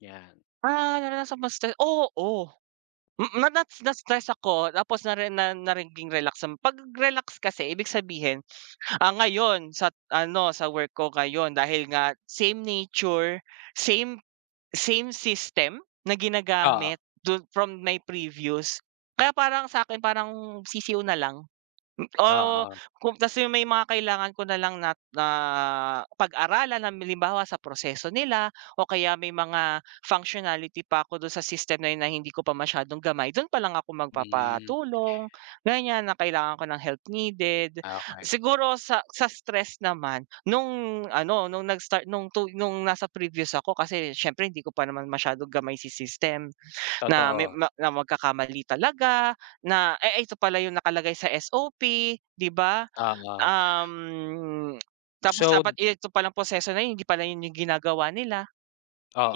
'Yan. Ah, naranasan ma-stress oo. Mm, na na na-stress ako tapos nare na naging relax din. 'Pag relax kasi ibig sabihin, ah, ngayon sa ano, sa work ko ngayon dahil nga same nature, same same system na ginagamit Oo. dun from my previous kaya parang sa'kin parang sisiw na lang. M oh, Oo. kung kasi may mga kailangan ko na lang na na pag-aralan. Halimbawa, sa proseso nila o kaya may mga functionality pa ako dun sa system na yun na hindi ko pa masyadong gamay, dun pa lang ako Hmm. magpapatulong, ganyan na kailangan ko ng help needed. Ah, okey. Siguro, sa sa stress naman, nung ano, nung nag-start nung tu nung nasa previous ako kasi siyempre, hindi ko pa naman masyadong gamay si system na may Totoo. ma na magkakamali talaga, na, eh, ito pala yung nakalagay sa SOP, 'di ba? Oo. Um, tapos dapat So ito palang proseso na yun hindi pala yun yung ginagawa nila.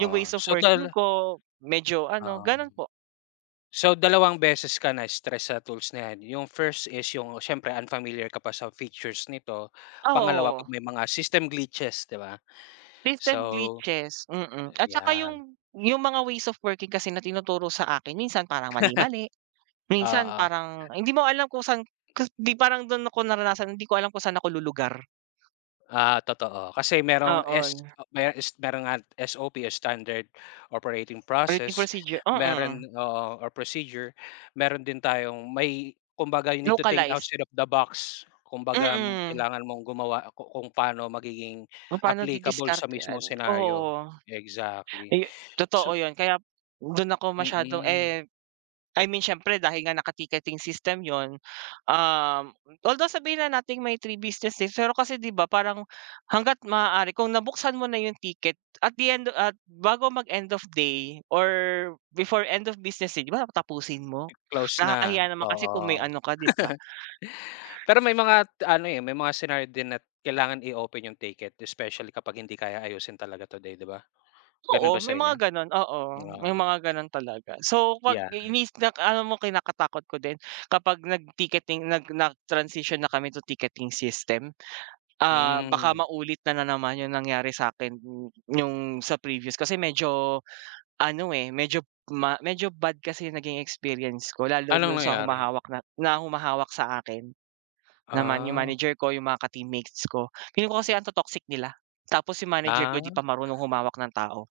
Yung ways of so, working dal ko medyo ano, Um. gano'n po. So, dalawang beses ka na-stress sa tools na 'yan. Yung first is yung siyempre, unfamiliar ka pa sa features nito, pangalawa Oo. 'pag may mga system glitches, 'di ba? System So, glitches. Mm. At tsaka ayan. yung yung mga ways of working kasi na tinuturo sa akin minsan parang mali-mali. Minsan Oo. parang hindi mo alam kung saan kas di parang dun ako naranasan, hindi ko alam kung saan ako lulugar. Ah, totoo. Kasi merong S Oo. mero S merong, ah, SOP o Standard Operating Operating Process. procedure Meron mm. oo, or procedure. Meron din tayong may kumbaga, you need to think Localized. outside of the box. Kumbaga, Mm. kailangan mong gumawa ku kung paano magiging Kung pa'no applicable sa mismong didiskartehan, scenario. oo. Exactly. Eh, totoo So yun. Kaya dun ako masyadong, Mm. eh I mean siyempre, dahil nga naka-ticketing system yun, um, although sabihin na nating may 3 business days, pero kasi 'di ba parang hangga't maaari kung nabuksan mo na yung ticket at the end at bago mag-end of day or before end of business day, 'di ba tapusin mo? Close na, Nakakahiya naman kasi kung may oo. ano ka, 'di ba? Pero may mga ano, eh, may mga scenario din at kailangan i-open yung ticket especially kapag hindi kaya ayusin talaga today, 'di ba? Ganun ba Oo, sa may inyo? mga gano'n, oo. May Ah. mga gano'n talaga. So, 'pag Yeah. mis nak alam mo kinakatakot ko din kapag nag-ticketing, nag nag-transition na kami to ticketing system. Ah, baka Hmm. maulit na naman yung nangyari sa'kin nung sa previous. Kasi medyo ano, eh, medyo m medyo bad kasi yung naging experience ko lalo Anong dun sa nangyari? humahawak na humahawak sa akin. Naman yung Ah. manager ko, yung mga ka teammates ko. Feeling ko kasi ang to-toxic nila. Tapos yung manager ko di pa Ah. marunong humawak ng tao.